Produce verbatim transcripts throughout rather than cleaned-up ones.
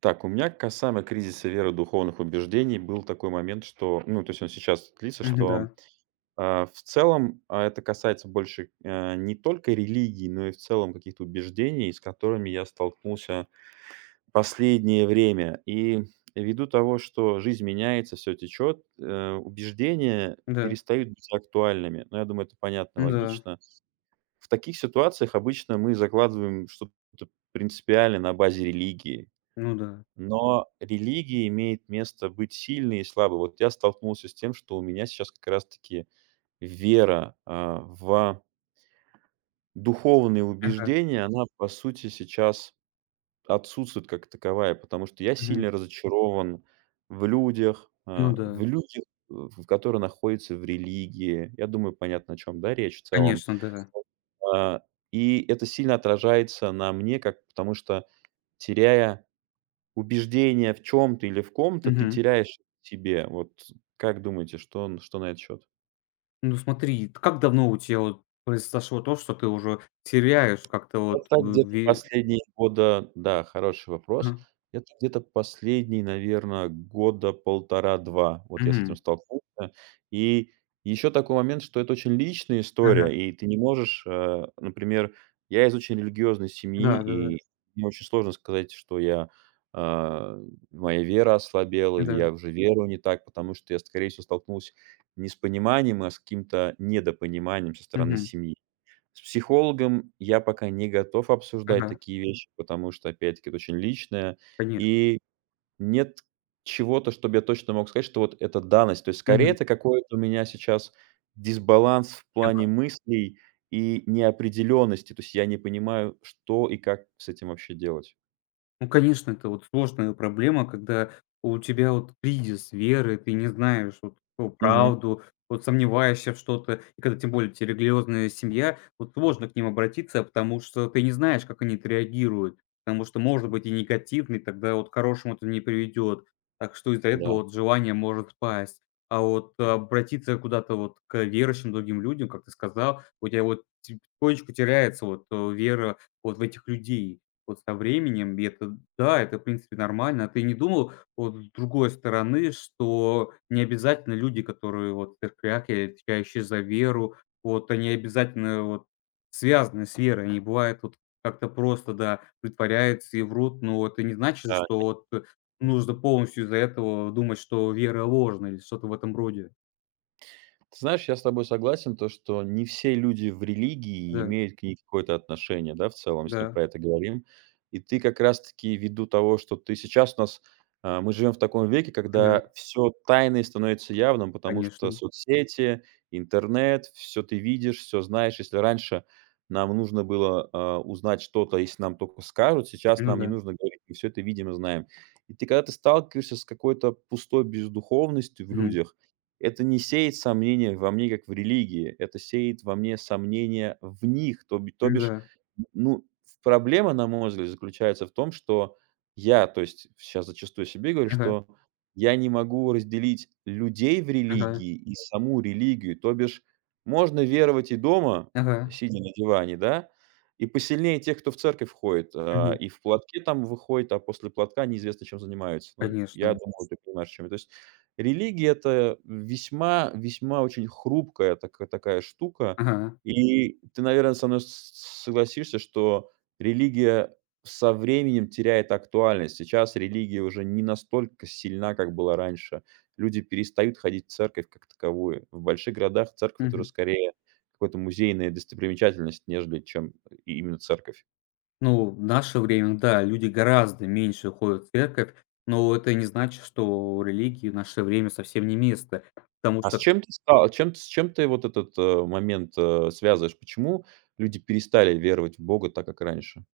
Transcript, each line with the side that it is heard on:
right: Так, у меня касаемо кризиса веры духовных убеждений был такой момент, что, ну, то есть он сейчас длится,
left: Мгм,
right: что
left: да,
right: а, в целом а, это касается больше э, не только религии, но и в целом каких-то убеждений, с которыми я столкнулся в последнее время. И ввиду того, что жизнь меняется, все течет, э, убеждения
left: да,
right: перестают быть актуальными. Но я думаю, это понятно и
left: ну да,
right: логично. В таких ситуациях обычно мы закладываем что-то принципиально на базе религии,
left: ну да.
right: но религия имеет место быть сильной и слабой. Вот я столкнулся с тем, что у меня сейчас как раз-таки вера, а, в духовные
left: Ага,
right: убеждения, она, по сути, сейчас отсутствует как таковая, потому что я
left: мгм,
right: сильно разочарован в людях,
left: ну
right: а, в
left: да,
right: людях, э, в которые находятся в религии. Я думаю, понятно, о чем, да, речь в целом.
left: конечно, да.
right: Вот, а, и это сильно отражается на мне, как потому что теряя Убеждения в чем то или в ком-то, ты
left: Мгм.
right: теряешь в себе. Вот как думаете, что н что на этот счет?
left: Ну смотри, т как давно у тебя вот произошло то, что ты уже теряешь как-то вот
right: Это
left: в
right: где-то
left: ве
right: последние года, да, хороший вопрос.
left: Ага,
right: Это где-то последние, наверное, года полтора-два. Вот я с
left: мгм,
right: этим столкнулся. И еще такой момент, что это очень личная история,
left: ага,
right: и ты не можешь, э, например, я из очень религиозной семьи,
left: да-да-да, да,
right: и мне очень сложно сказать, что я, а, моя вера ослабела или
left: да, да,
right: я уже верую не так, потому что я, скорее всего, столкнулся не с пониманием, а с каким-то недопониманием со стороны
left: мгм,
right: семьи. С психологом я пока не готов обсуждать
left: ага,
right: такие вещи, потому что, опять-таки, это очень личное,
left: конечно,
right: и нет чего-то, чтобы я точно мог сказать, что вот это данность. То есть скорее
left: мгм,
right: это какой-то у меня сейчас дисбаланс в плане
left: ага.
right: мыслей и неопределенности. То есть я не понимаю, что и как с этим вообще делать.
left: Ну, конечно, это вот сложная проблема, когда у тебя вот кризис веры, ты не знаешь вот ну,
right: Мгм.
left: правду, вот сомневаешься в что-то, и когда тем более тебе религиозная семья, вот сложно к ним обратиться, потому что ты не знаешь, как они отреагируют, потому что может быть и негативный, тогда вот к хорошему это не приведет, так что из-за этого
right: Да,
left: вот желание может спасть. А вот а, обратиться куда-то вот к верующим другим людям, как ты сказал, у тебя вот потихонечку теряется вот э, вера вот в этих людей. Вот со временем, и это да, это, в принципе, нормально. А ты не думал, вот с другой стороны, что не обязательно люди, которые вот в церквях и отвечающие за веру, вот они обязательно вот связаны с верой. Они бывают вот как-то просто, да, притворяются и врут, но это не значит,
right: да,
left: что вот э, нужно
right: конечно.
left: полностью из-за этого думать, что вера ложна или что-то в этом роде.
right: Ты знаешь, я с тобой согласен, то, что не все люди в религии
left: Да,
right: имеют к ней какое-то отношение, да, в целом, если мы
left: да,
right: про это говорим. И ты как раз-таки ввиду того, что ты сейчас у нас, а, мы живем в таком веке,
left: да,
right: когда все тайное становится явным, потому что
left: конечно.
right: соцсети, интернет, все ты видишь, все знаешь. Если раньше нам нужно было а, узнать что-то, если нам только скажут, сейчас
left: Ну
right: нам не
left: да.
right: нужно говорить, мы все это видим и знаем. И ты когда ты сталкиваешься с какой-то пустой бездуховностью в
left: Мгм.
right: людях, это не сеет сомнения во мне, как в религии, это сеет во мне сомнения в них. То б то
left: Ну
right: бишь,
left: Да.
right: ну, в проблема, на мой взгляд, заключается в том, что я, то есть сейчас зачастую себе говорю,
left: Ага,
right: что я не могу разделить людей в
left: ага,
right: религии и саму религию. То бишь можно веровать и дома,
left: ага.
right: сидя на диване, да, и посильнее тех, кто в церковь ходит, а,
left: Мгм.
right: и в платке там выходит, а после платка неизвестно чем занимаются. Ну, я
left: Конечно.
right: думаю, ты понимаешь, чем. Я. То есть религия — это весьма весьма очень хрупкая така такая штука.
left: Ага,
right: И ты, наверное, со мной с согласишься, что религия со временем теряет актуальность. Сейчас религия уже не настолько сильна, как была раньше. Люди перестают ходить в церковь как таковую. В больших городах церковь — это уже
left: мгм.
right: скорее какая то музейная достопримечательность, нежели чем э, именно церковь.
left: Ну, в наше время, да, люди гораздо меньше ходят в церковь, но это не значит, что религии в наше время совсем не место. Потому
right: А с
left: что.
right: чем ты ста чем с чем ты вот этот, э, момент, э, связываешь? Почему люди перестали веровать в Бога так, как раньше?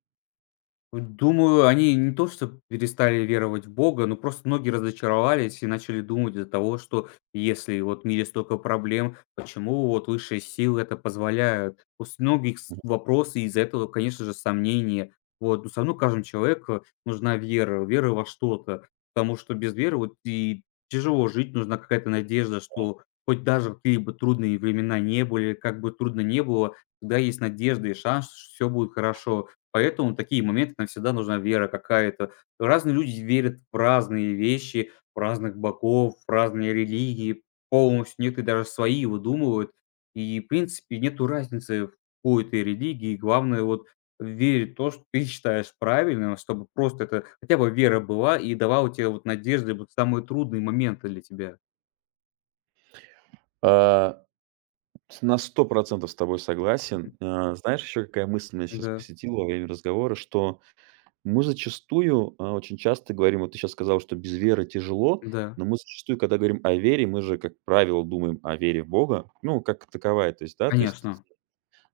left: Думаю, они не то что перестали веровать в Бога, но просто многие разочаровались и начали думать из-за того, что если вот в мире столько проблем, почему вот высшие силы это позволяют? После многих с-
right: Мгм.
left: вопросы из-за этого, конечно же, сомнения. Вот, но все равно каждому человеку нужна вера, вера во что-то, потому что без веры вот и тяжело жить, нужна какая-то надежда, что хоть даже какие бы трудные времена не были, как бы трудно не было, всегда есть надежда и шанс, что все будет хорошо. Поэтому такие моменты, нам всегда нужна вера какая-то. Разные люди верят в разные вещи, в разных богов, в разные религии полностью. Некоторые даже свои выдумывают. И, в принципе, нету разницы в какой ты религии. Главное вот верить в то, что ты считаешь правильным, чтобы просто это хотя бы вера была и давала тебе вот надежды вот в самые трудные моменты для тебя.
right: А, с на сто процентов с тобой согласен.
left: Мгм.
right: А, знаешь, еще какая мысль меня сейчас
left: Да,
right: посетила во время разговора, что мы зачастую, а, очень часто говорим, вот ты сейчас сказал, что без веры тяжело,
left: да,
right: но мы зачастую, когда говорим о вере, мы же, как правило, думаем о вере в Бога, ну, как таковая, то есть, да, то есть
left: конечно.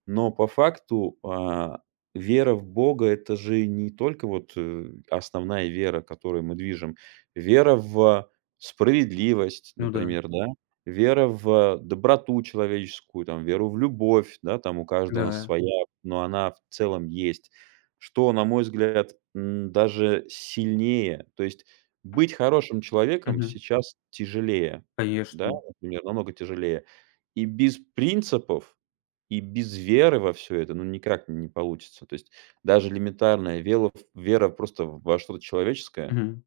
right: Но по факту, а, вера в Бога — это же не только вот, э, основная вера, которой мы движем. Вера в справедливость,
left: Ну да,
right: например, да, вера в доброту человеческую, там, веру в любовь, да, там у каждого у нас
left: да.
right: своя, но она в целом есть. Что, на мой взгляд, м, даже сильнее. То есть быть хорошим человеком
left: Мгм.
right: сейчас тяжелее, да,
left: Конечно.
right: например, намного тяжелее. И без принципов и без веры во все это, ну, никак не получится. То есть даже элементарная велов вера просто во что-то человеческое
left: Мгм.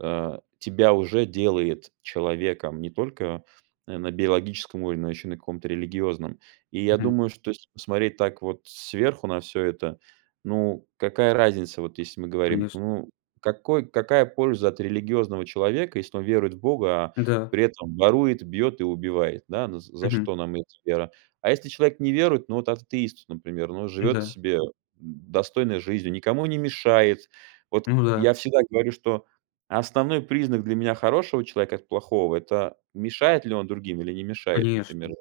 right: э, тебя уже делает человеком не только, э, на биологическом уровне, но еще и на каком-то религиозном. И я
left: Мгм.
right: думаю, что если посмотреть так вот сверху на все это, ну, какая разница, вот если мы говорим,
left: Конечно.
right: ну, какой какая польза от религиозного человека, если он верует в Бога, а
left: Да.
right: при этом ворует, бьет и убивает, да? Ну, за
left: Мгм.
right: что нам эта вера? А если человек не верует, ну, вот атеист, например, ну, живет
left: Да,
right: себе достойной жизнью, никому не мешает. Вот
left: ну да,
right: я всегда говорю, что Основной признак для меня хорошего человека от плохого — это мешает ли он другим или не мешает, например.
left: конечно.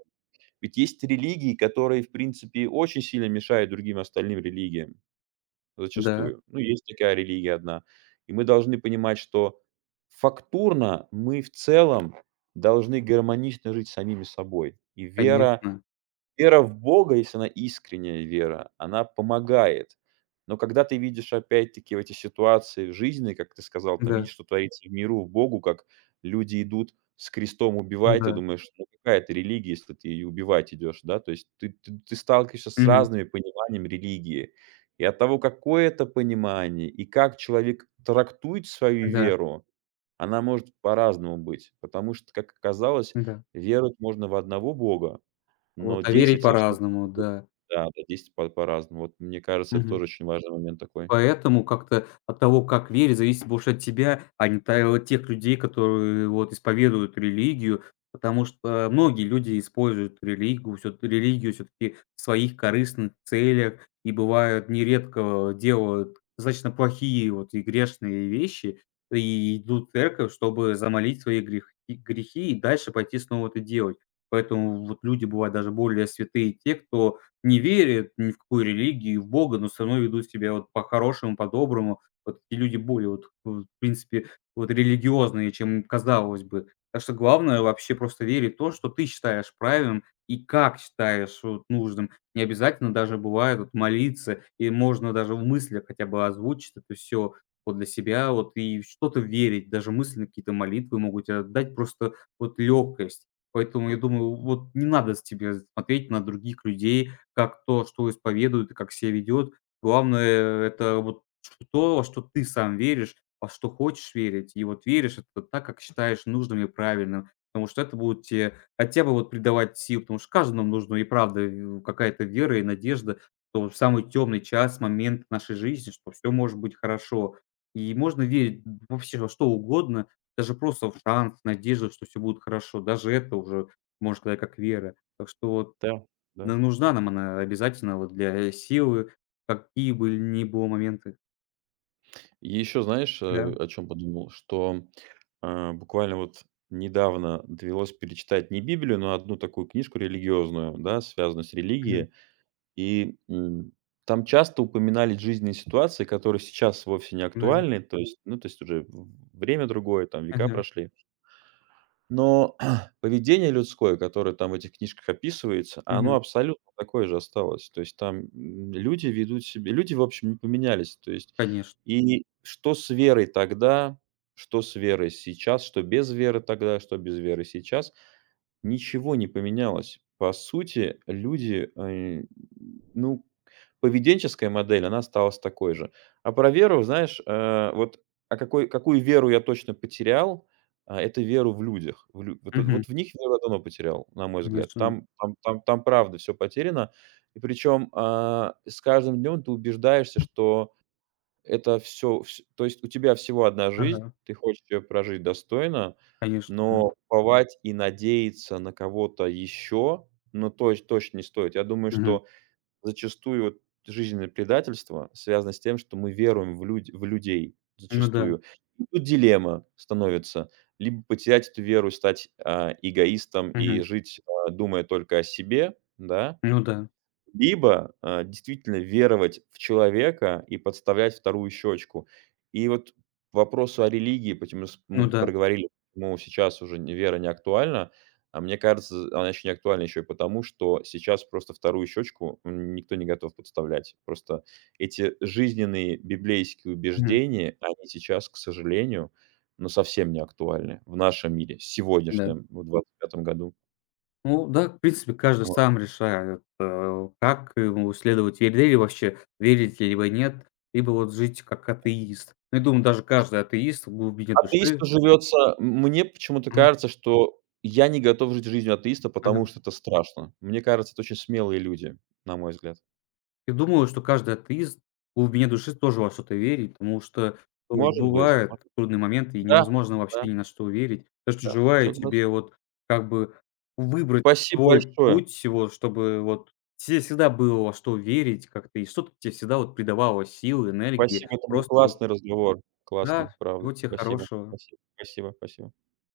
right: Ведь есть религии, которые, в принципе, очень сильно мешают другим остальным религиям,
left: Да,
right: зачастую. Ну, есть такая религия одна. И мы должны понимать, что фактурно мы в целом должны гармонично жить с самими собой. И вера
left: конечно.
right: Вера в Бога, если она искренняя вера, она помогает. Но когда ты видишь опять-таки в эти ситуации жизненные, как ты сказал, там
left: Да,
right: видишь, что творится в миру, в Богу, как люди идут с крестом убивать, ты
left: да.
right: думаешь, ну какая это религия, если ты ее убивать идешь, да? То есть ты, ты, ты сталкиваешься с
left: Мгм.
right: разными пониманиями религии. И от того, какое это понимание, и как человек трактует свою
left: Да,
right: веру, она может по-разному быть. Потому что, как оказалось,
left: да.
right: веровать можно в одного Бога,
left: Вот,
right: но
left: а верить
right: действовать совсем
left: по-разному,
right: по-другому.
left: да.
right: Да, да, действовать по по-разному. Вот мне кажется, это
left: Мгм.
right: тоже очень важный момент такой.
left: Поэтому как-то от того, как верить, зависит больше от тебя, а не та от тех людей, которые вот исповедуют религию. Потому что многие люди используют религию, всё религию все таки в своих корыстных целях и бывают нередко делают достаточно плохие вот и грешные вещи, и идут в церковь, чтобы замолить свои грехи, грехи и дальше пойти снова это делать. Поэтому вот люди бывают даже более святые те, кто не верят ни в какую религию, в Бога, но все равно ведут себя вот по-хорошему, по-доброму. Вот эти люди более вот, в принципе, вот религиозные, чем казалось бы. Так что главное вообще просто верить в то, что ты считаешь правильным и как считаешь вот нужным. Не обязательно даже бывает вот молиться, и можно даже в мыслях хотя бы озвучить это все вот для себя, вот и в что-то верить, даже мысленно какие-то молитвы могут тебе дать просто вот легкость. Поэтому я думаю, вот не надо с тебе смотреть на других людей, как то, что исповедует и как себя ведет. Главное, э, это вот то, во что ты сам веришь, во что хочешь верить. И вот веришь это так, как считаешь нужным и правильным. Потому что это будет тебе хотя бы вот придавать сил, потому что каждому нужна и правда э, какая-то вера и надежда, что в самый темный час, момент нашей жизни, что все может быть хорошо. И можно верить вообще во что угодно, даже просто в шанс, в надежду, что все будет хорошо. Даже это уже можно сказать как вера. Так что вот
right: Да, да.
left: ну, нужна нам она обязательно вот для силы, какие бы ни было моменты.
right: И еще знаешь, э,
left: Да.
right: о чем подумал, что, а, буквально вот недавно довелось перечитать не Библию, но одну такую книжку религиозную, да, связанную с
left: Мгм.
right: религией. И, м, там часто упоминались жизненные ситуации, которые сейчас вовсе не
left: Да.
right: актуальны. То есть, ну, то есть уже в время другое, там века
left: Ага.
right: прошли. Но поведение людское, которое там в этих книжках описывается, оно
left: Мгм.
right: абсолютно такое же осталось. То есть там, м, люди ведут себя люди, в общем, не поменялись. То есть
left: Конечно.
right: и что с верой тогда, что с верой сейчас, что без веры тогда, что без веры сейчас, ничего не поменялось. По сути, люди, э, ну, Поведенческая модель, она осталась такой же. А про веру, знаешь, э, вот, а какой какую веру я точно потерял, а, это веру в людях. В лю вот
left: Мгм.
right: вот в них веру я давно потерял, на мой взгляд.
left: Конечно.
right: Там там там там правда все потеряно. И причем, а, с каждым днем ты убеждаешься, что это все. то есть у тебя всего одна жизнь,
left: Ага.
right: ты хочешь ее прожить достойно,
left: Конечно, да.
right: но уповать и надеяться на кого-то еще, ну, точ точно не стоит. Я думаю,
left: Мгм.
right: что Зачастую вот жизненное предательство связано с тем, что мы веруем в люд в людей
left: Ну да.
right: зачастую. И тут дилемма становится: либо потерять эту веру, стать, а, эгоистом и
left: Мгм.
right: жить, а, думая только о себе, да,
left: Ну да.
right: либо, э, действительно веровать в человека и подставлять вторую щечку. И вот к вопросу о религии, почему с
left: Ну
right: мы
left: да.
right: проговорили, почему сейчас уже не вера не актуальна. А мне кажется, она еще не актуальна еще и потому, что сейчас просто вторую щечку м, никто не готов подставлять. Просто эти жизненные библейские
left: Мгм.
right: убеждения, они сейчас, к сожалению, но совсем не актуальны в нашем мире,
left: Да.
right: сегодняшнем, в двадцать пятом году.
left: Ну да, в принципе, каждый сам решает, э, как ему следовать вере или вообще верить, либо нет, либо вот жить как атеист. Ну, я думаю, даже каждый атеист в глубине души
right: Атеисту живется мне почему-то
left: мгм.
right: кажется, что я не готов жить жизнью атеиста, потому
left: Мгм.
right: что это страшно. Мне кажется, это очень смелые люди, на мой взгляд.
left: И думаю, что каждый атеист в глубине души тоже во что-то верит, потому что вот
right: Может быть,
left: бывают
right: может быть.
left: трудные моменты, и
right: Да,
left: невозможно
right: да,
left: вообще ни на что верить. Я же желаю тебе
right: согласен.
left: вот как бы выбрать
right: Спасибо
left: свой
right: большое.
left: путь, вот, чтобы вот те всегда было во что верить как-то, и что-то тебе всегда вот придавало сил, энергии.
right: Спасибо, это был
left: Просто вот
right: классный разговор.
left: да,
right: Классный, правда.
left: всего тебе
right: Спасибо,
left: хорошего.
right: спасибо, спасибо, спасибо.